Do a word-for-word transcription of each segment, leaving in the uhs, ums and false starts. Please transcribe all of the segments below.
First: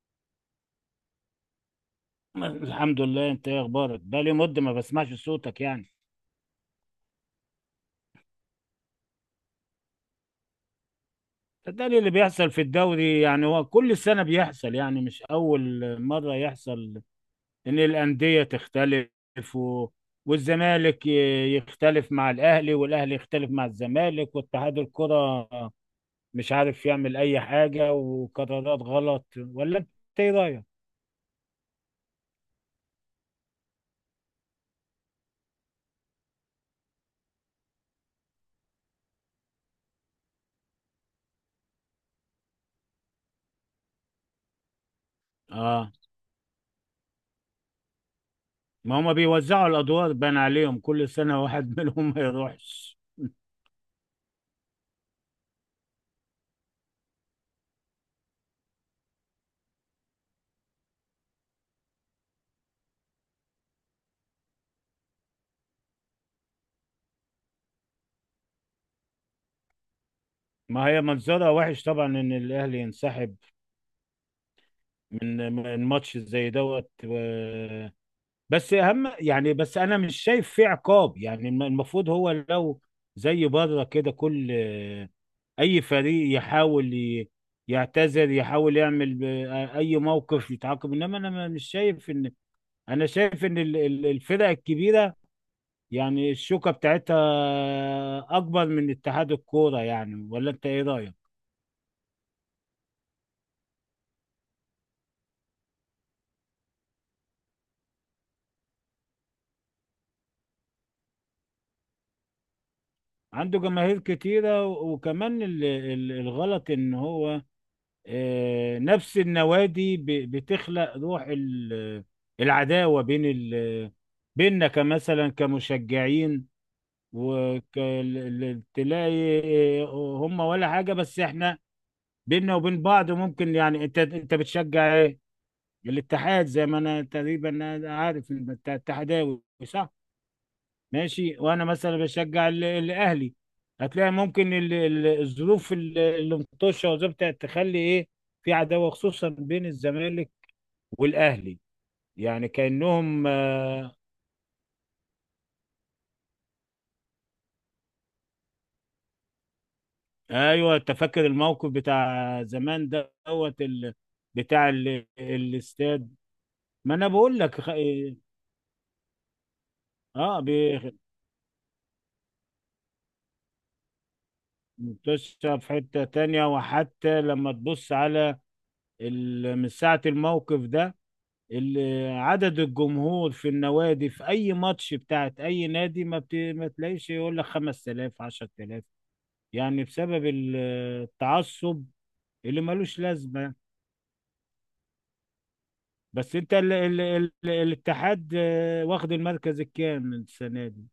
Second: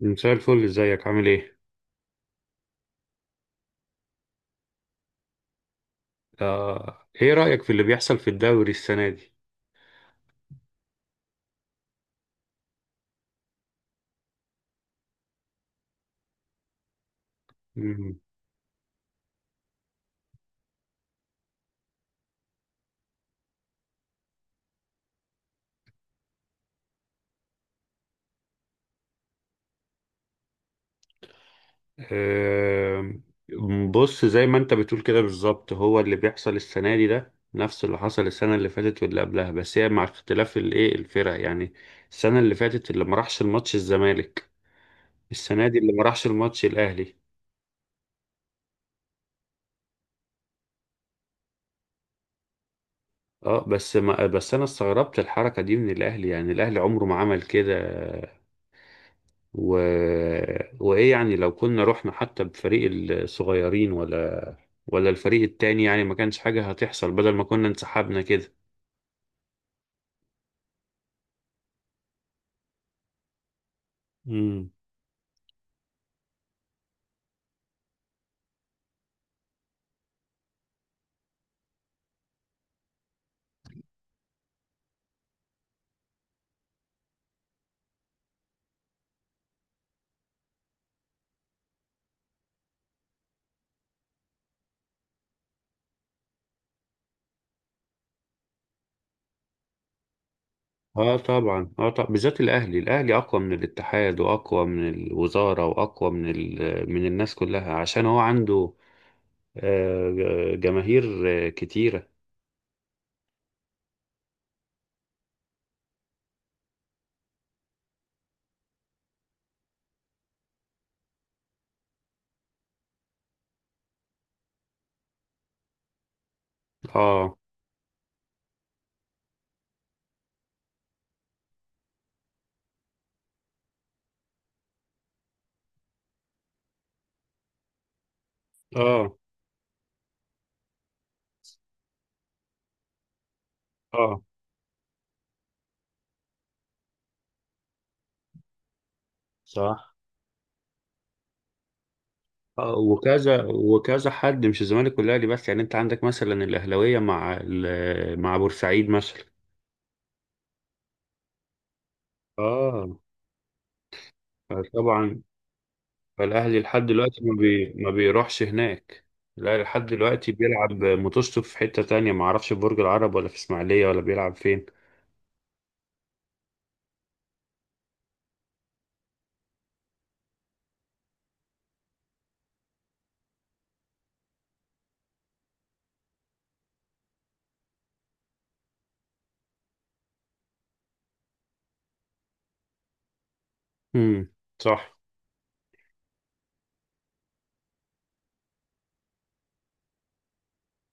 مساء الفل، ازيك عامل ايه؟ الحمد لله، انت ايه اخبارك؟ بقالي مده ما بسمعش صوتك يعني. آه، ايه رأيك في اللي بيحصل في الدوري السنة دي؟ صدقني اللي بيحصل في الدوري يعني هو كل سنه بيحصل، يعني مش اول مره يحصل ان مم. الانديه تختلف و... والزمالك ي- يختلف مع الاهلي، والاهلي يختلف مع الزمالك، واتحاد الكره مش عارف يعمل اي حاجه وقرارات غلط. ولا انت ايه رايك؟ آه، بص، زي ما انت بتقول كده بالظبط، هو اللي بيحصل السنة دي ده نفس اللي حصل السنة اللي فاتت واللي قبلها، بس هي مع اختلاف الايه، الفرق يعني السنة اللي فاتت اللي ما راحش الماتش الزمالك، السنة دي اه، اللي ما راحش الماتش الأهلي. ما هما بيوزعوا الادوار، بان عليهم كل سنه واحد منهم ما يروحش. اه، بس ما بس انا استغربت الحركة دي من الأهلي، يعني الأهلي عمره ما عمل كده. و... وايه يعني لو كنا رحنا حتى بفريق الصغيرين ولا ولا الفريق التاني، يعني ما كانش حاجة هتحصل بدل ما كنا انسحبنا كده. ما هي منظرها وحش طبعا ان الاهلي ينسحب امم. من من ماتش زي دوت و... بس اهم، يعني بس انا مش شايف فيه عقاب. يعني الم- المفروض هو لو زي بره كده، كل اي فريق يحاول ي- يعتذر، يحاول يعمل ب- اي موقف يتعاقب. انما انا ما- مش شايف ان، انا شايف ان ال- ال- الفرق الكبيره يعني الشوكه بتاعتها اكبر من اتحاد الكوره. يعني ولا انت ايه اه رايك؟ طبعا، اه طبعا، بالذات الاهلي، الاهلي اقوى من الاتحاد واقوى من الوزاره واقوى من ال... من الناس كلها، عشان هو عنده آه، ج- جماهير آه، كتيره. عنده جماهير كتيرة، و- وكمان ال- ال- الغلط ان هو آه، نفس النوادي ب- بتخلق روح ال- العداوة بين ال- بيننا كمثلا، كمشجعين. اه، وتلاقي هم ولا حاجة، بس احنا بيننا وبين بعض ممكن. يعني انت، انت بتشجع ايه؟ الاتحاد، زي ما انا تقريبا أنا عارف انت اه، اتحداوي، صح؟ ماشي، وانا مثلا بشجع ال- الاهلي. هتلاقي اه، ممكن ال- ال- الظروف ال- اللي مطشه وظبطت تخلي ايه، في عداوه خصوصا بين صح. الزمالك والاهلي، يعني آه كانهم وكذا آه. وكذا حد، مش الزمالك والاهلي بس، يعني انت عندك مثلا الاهلاويه مع ال... مع بورسعيد مثلا. ايوه، أنت فاكر الموقف بتاع اه زمان دوت ال- بتاع ال- طبعا. الاستاد. فالاهلي لحد ما انا دلوقتي ما, بقول لك خ- بي... ما اه، بيروحش هناك، الاهلي لحد دلوقتي آه، بيلعب بي- ماتشته في حتة تانية، ما اعرفش في برج العرب ولا في اسماعيلية ولا بيلعب فين. مطشه في حته تانية. وحتى لما تبص على ال- من ساعه الموقف ده، ال- عدد الجمهور في النوادي في اي ماتش بتاعت اي نادي ما, بت... ما تلاقيش يقول لك خمس آلاف عشرة آلاف، يعني بسبب ال- التعصب اللي ملوش لازمه يعني. امم صح. بس انت ال... ال... ال... الاتحاد آه، واخد المركز الكام السنه دي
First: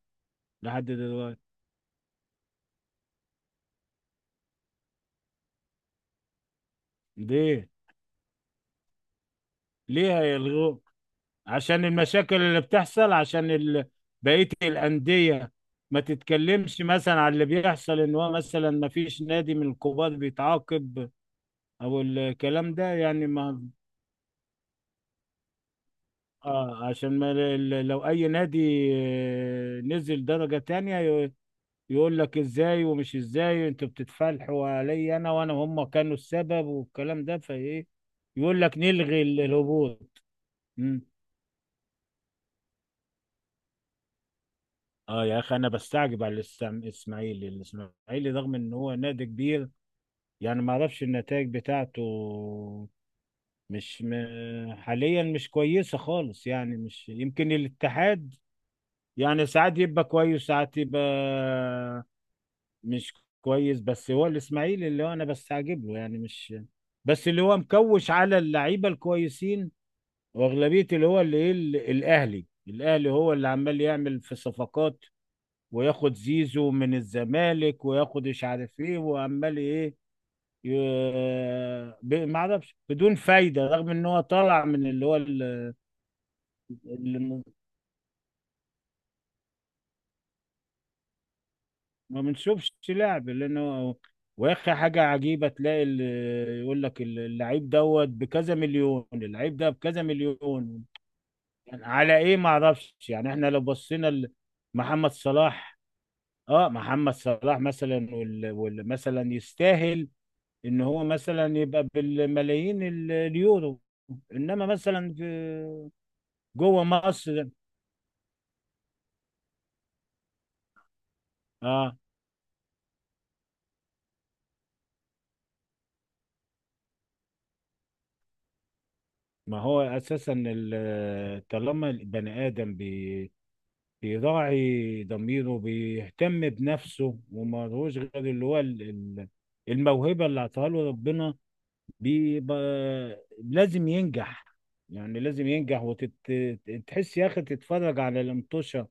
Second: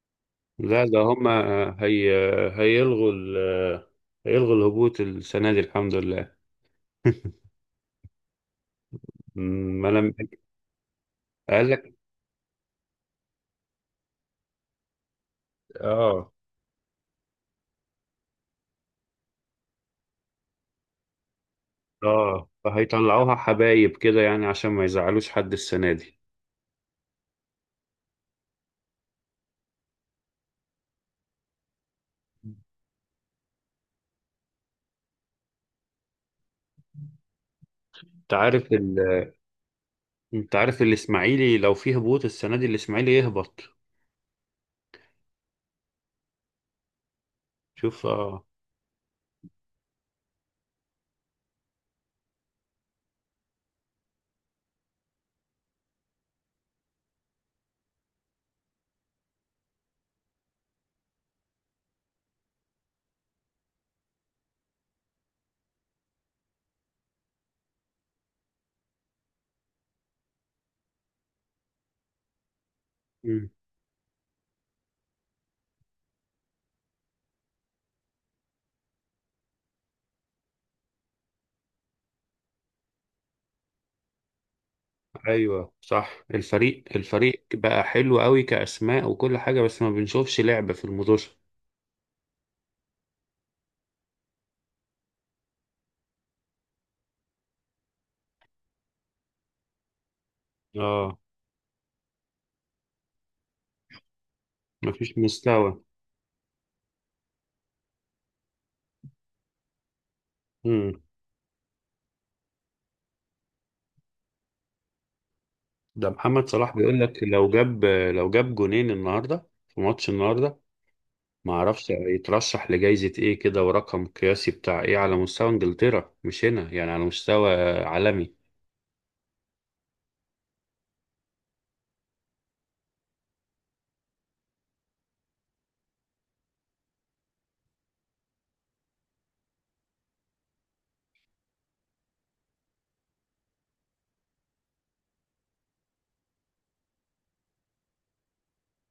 لحد لا، ده هما دلوقتي؟ هي... هيلغوا ال... هيلغوا الهبوط السنة دي، الحمد لله. ليه؟ أمم، ما انا ليه هيلغوه؟ قال عشان لك. المشاكل اللي بتحصل؟ عشان ال... بقيه الانديه ما اه، تتكلمش مثلا على اللي بيحصل ان هو مثلا ما فيش نادي من الكبار بيتعاقب او اه، الكلام ده يعني فهيطلعوها ما. حبايب كده يعني عشان ما يزعلوش حد السنة دي. آه، عشان ما، ل- لو اي نادي آه، نزل درجة تانية ي- يقول لك ازاي، ومش ازاي انتوا بتتفلحوا علي انا، وانا هم كانوا السبب، والكلام ده. فايه؟ انت يقول عارف لك ال... نلغي ال- الهبوط. انت عارف مم. الاسماعيلي لو فيه هبوط السنة دي، الاسماعيلي يهبط. اه يا اخي، انا بستعجب على الإسم- الاسماعيلي. شوف. الاسماعيلي اه. رغم ان هو نادي كبير، يعني ما اعرفش النتائج بتاعته مش م... حاليا مش كويسة خالص. يعني مش يمكن الاتحاد، يعني ساعات يبقى كويس ساعات يبقى مش كويس، بس هو الاسماعيلي اللي هو انا بستعجب له. يعني مش بس اللي هو مكوش على اللعيبه الكويسين واغلبيه، اللي هو اللي ايه ال- الاهلي. الاهلي هو اللي مم. عمال يعمل في صفقات وياخد زيزو من الزمالك وياخد مش عارف ايه، وعمال ايه، ي... ب- ما اعرفش بدون فايده، رغم ان هو طالع من اللي ايوه صح، الفريق هو. الفريق بقى حلو قوي كاسماء وكل حاجه، بس ما بنشوفش لعب في الموضوع. ما بنشوفش لعب لانه واخي حاجه عجيبه، تلاقي ال- يقول لك ال- اللعيب دوت بكذا مليون، اللعيب ده بكذا مليون. اه، يعني على ايه ما اعرفش. يعني احنا لو بصينا ل- محمد مفيش صلاح، مستوى. اه، محمد صلاح مثلا وال- وال- مثلا يستاهل ان امم. هو مثلا يبقى بالملايين ال- اليورو، انما مثلا في ده محمد صلاح جوه بيقول لك مصر لو جاب لو جاب جونين النهارده في ماتش النهارده، ما اعرفش اه. يترشح لجائزة ايه كده ورقم قياسي بتاع ايه على مستوى انجلترا، مش هنا يعني، على مستوى عالمي. ما هو اساسا ال- طالما البني ادم بيراعي ضميره، بيهتم بنفسه ومالهوش غير اللي هو ال- ال- الموهبة اللي اعطاها له ربنا، بيبقى لازم ينجح. يعني لازم ينجح. وتحس يا أخي تتفرج على الانطوشة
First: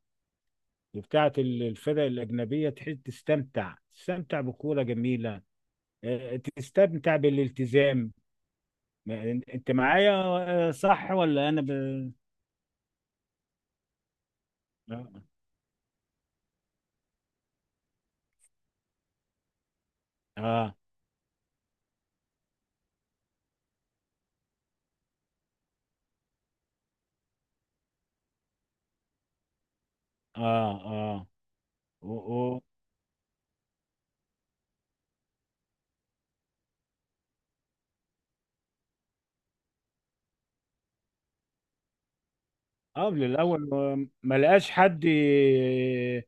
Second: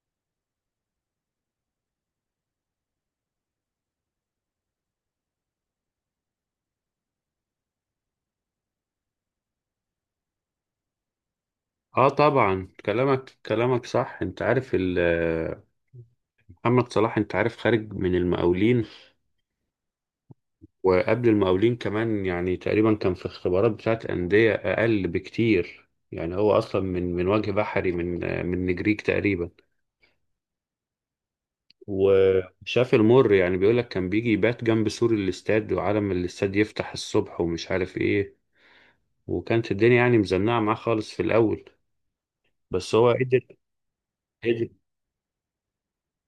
بتاعة ال- الفرق الأجنبية، تحس تستمتع، تستمتع بكورة جميلة، آه، تستمتع بالالتزام. ما- أنت معايا آه، صح ولا أنا ب... اه طبعا، كلامك كلامك صح. انت عارف آه. ال- محمد صلاح انت عارف خارج من المقاولين، آه. وقبل المقاولين كمان يعني تقريبا كان في اختبارات بتاعت أندية أقل بكتير، يعني هو أصلا من من وجه بحري، من من نجريج تقريبا. آه, آه. و- وشاف المر، يعني بيقولك كان بيجي يبات جنب سور الاستاد، وعلى ما الاستاد يفتح الصبح ومش عارف ايه، وكانت الدنيا يعني مزنقة معاه خالص في الأول، بس هو قبل قدر الاول ما قدر لقاش حد ي-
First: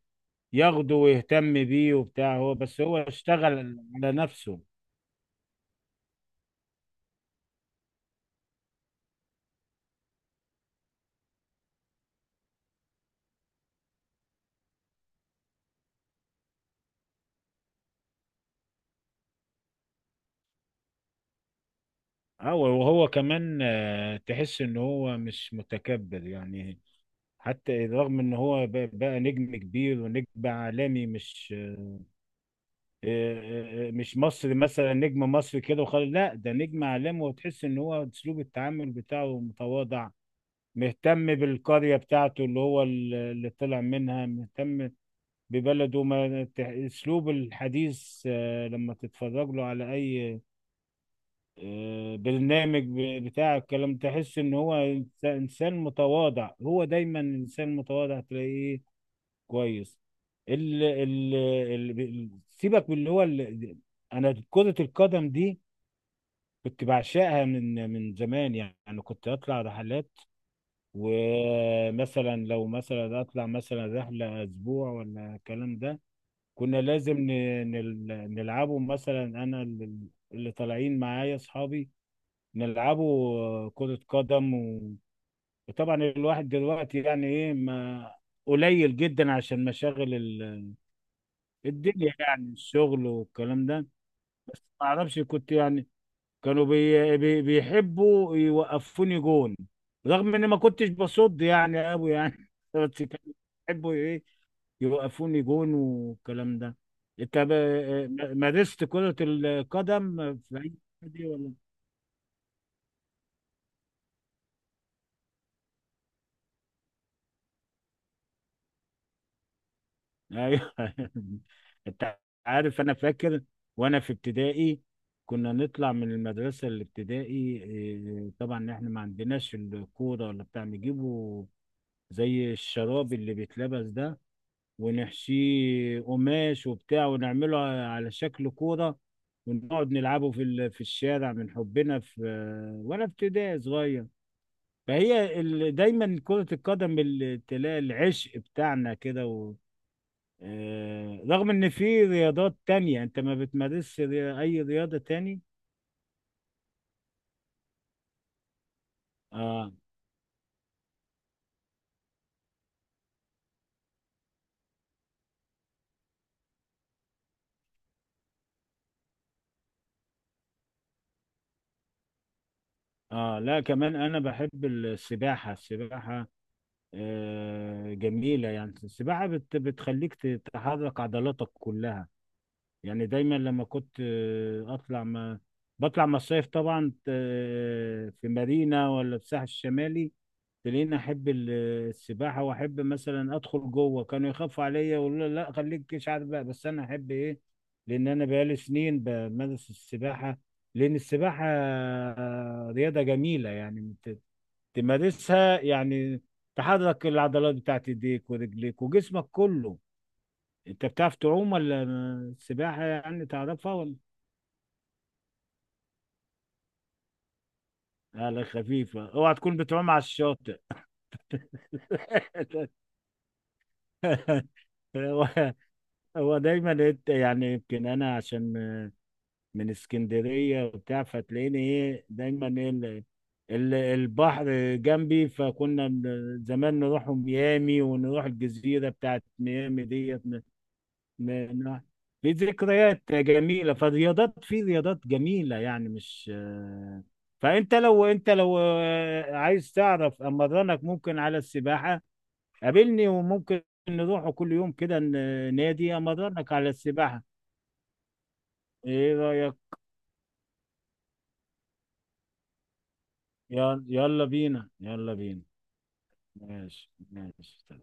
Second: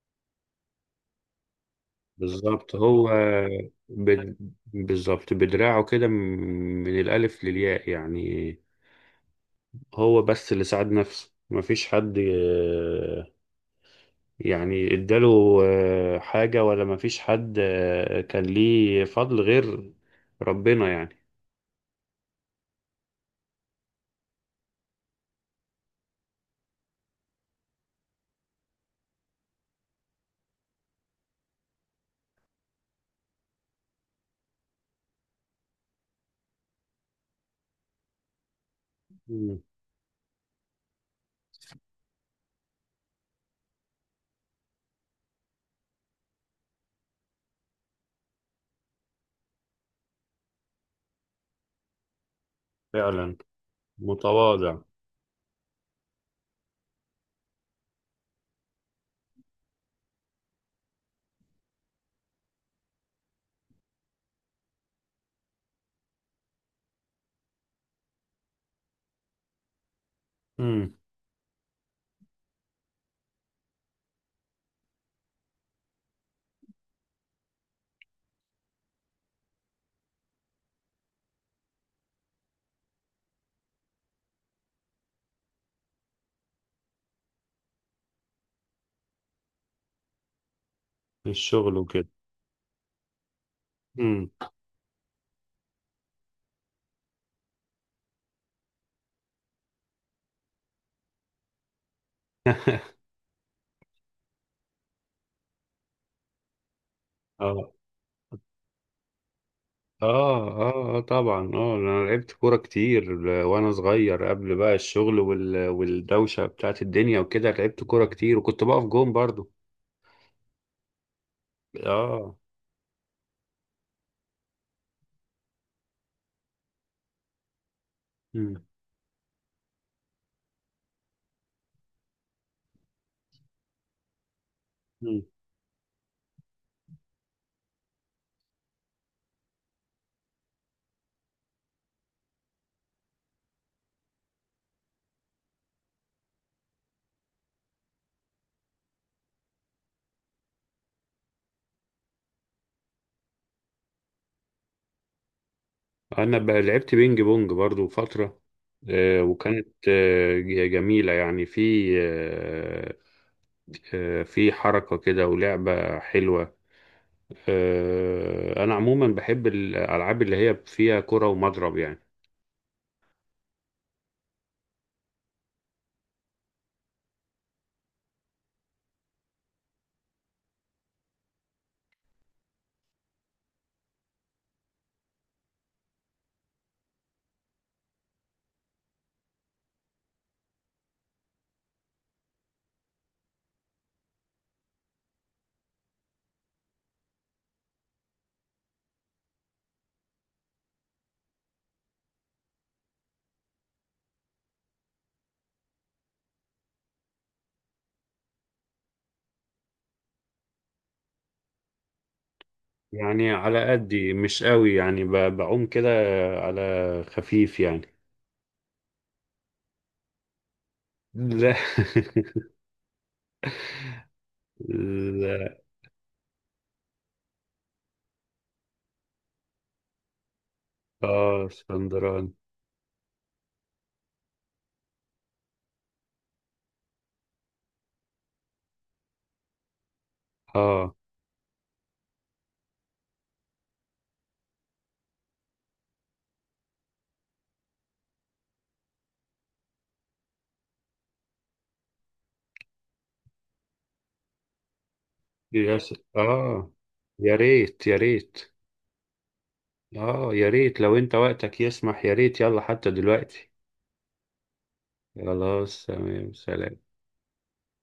ياخده ويهتم بيه وبتاع، هو بالظبط. بس هو هو اشتغل على بد... نفسه. بالظبط بدراعه كده من الألف للياء يعني. هو بس اللي ساعد نفسه، مفيش حد يعني اداله آه، حاجة، ولا مفيش حد آه، كان ليه فضل غير ربنا يعني. هو، وهو كمان آه، تحس ان هو مش متكبر يعني، حتى رغم ان هو ب- بقى نجم كبير ونجم عالمي. مش آه، آه، آه، مش مصري مثلا نجم مصري كده وخلاص، لا ده نجم عالمي. وتحس ان هو اسلوب التعامل بتاعه مم. متواضع، مهتم بالقرية بتاعته اللي هو اللي طلع منها، مهتم ببلده. ما ت- اسلوب الحديث، آه، لما تتفرج له على اي آه، برنامج ب- فعلا بتاع الكلام، تحس ان هو متواضع. إنس- انسان متواضع. هو دايما انسان متواضع، تلاقيه كويس. ال ال ال سيبك من اللي هو ال- انا كرة القدم دي كنت بعشقها من من زمان يعني. كنت اطلع رحلات، مم. ومثلا لو مثلا اطلع مثلا رحلة اسبوع ولا الكلام ده، كنا لازم ن- نل- نلعبه. مثلا انا ال- اللي طالعين معايا اصحابي، نلعبه كرة قدم و... وطبعا الواحد دلوقتي يعني ايه، ما قليل جدا عشان مشاغل ال- في الشغل وكده. الدنيا، يعني الشغل والكلام ده. مم. بس ما اعرفش، كنت يعني كانوا بي... بي... بيحبوا يوقفوني جون، رغم اني ما كنتش بصد يعني قوي يعني بس كانوا بيحبوا إيه، يوقفوني جون والكلام ده. انت اه، ب- مارست كرة اه، القدم في اي اه، آه، نادي ولا؟ طبعا، اه، انا لعبت كورة كتير آه، وانا صغير قبل بقى الشغل وال... والدوشة بتاعت الدنيا وكده، لعبت كورة كتير وكنت بقف جون برضو. ايوه انت اه. عارف انا فاكر وانا في ابتدائي، كنا نطلع من المدرسة الابتدائي، إيه، مم. طبعا احنا ما عندناش الكورة ولا بتاع، نجيبه زي الشراب اللي بيتلبس ده، مم. ونحشيه قماش وبتاع ونعمله على شكل كورة، ونقعد نلعبه في ال- في الشارع. من حبنا في آه، وانا في ابتدائي صغير. فهي ال- دايما كرة القدم ال- تلاقي العشق بتاعنا كده و... آه، رغم ان في رياضات تانية، انت ما بتمارسش ري- اي رياضة تاني؟ انا بقى لعبت بينج بونج برضو فترة، آه، وكانت اه، آه، جميلة يعني، في آه، آه، في حركة كده ولعبة حلوة. آه، انا عموما بحب الالعاب اللي هي فيها كرة ومضرب يعني. اه لا كمان انا بحب السباحة. السباحة آه جميلة، يعني السباحة بت... بتخليك تحرك عضلاتك كلها، يعني دايما لما كنت آه، اطلع، ما بطلع مصايف طبعا آه، في مارينا ولا في الساحل الشمالي، تلاقيني احب ال- السباحه، واحب مثلا ادخل جوه. كانوا يخافوا عليا يقولوا لي لا خليك مش عارف بقى، بس انا احب ايه، لان انا بقالي سنين بمارس السباحه، لان السباحه آه، رياضه جميله يعني ت- تمارسها يعني، تحرك العضلات بتاعت ايديك ورجليك وجسمك كله. انت بتعرف تعوم ولا السباحة يعني يعني على تعرفها ولا؟ قدي، مش قوي يعني، ب- بعوم كده على خفيف يعني. على خفيفة، اوعى تكون بتعوم على الشاطئ؟ لا. هو، لا. هو دايما إنت- يعني يمكن انا عشان من اسكندرية وبتاع، اه، فتلاقيني ايه اسكندراني. دايما ايه ال- ال- البحر جنبي، فكنا من زمان نروح ميامي ونروح الجزيرة بتاعت ميامي ديت ن- اه، ن- ن- في ذكريات جميلة. فالرياضات، في رياضات جميلة يعني مش، فانت لو انت لو عايز تعرف امرنك ممكن على السباحة، قابلني وممكن نروح كل يوم كده ن- يا س... نادي، امرنك على اه، السباحة. يا ريت يا ريت. ايه رأيك؟ اه يا ريت، لو انت وقتك يسمح يا ريت، يلا حتى دلوقتي. يلا يلا بينا، يلا بينا. خلاص، تمام، سلام. ماشي ماشي.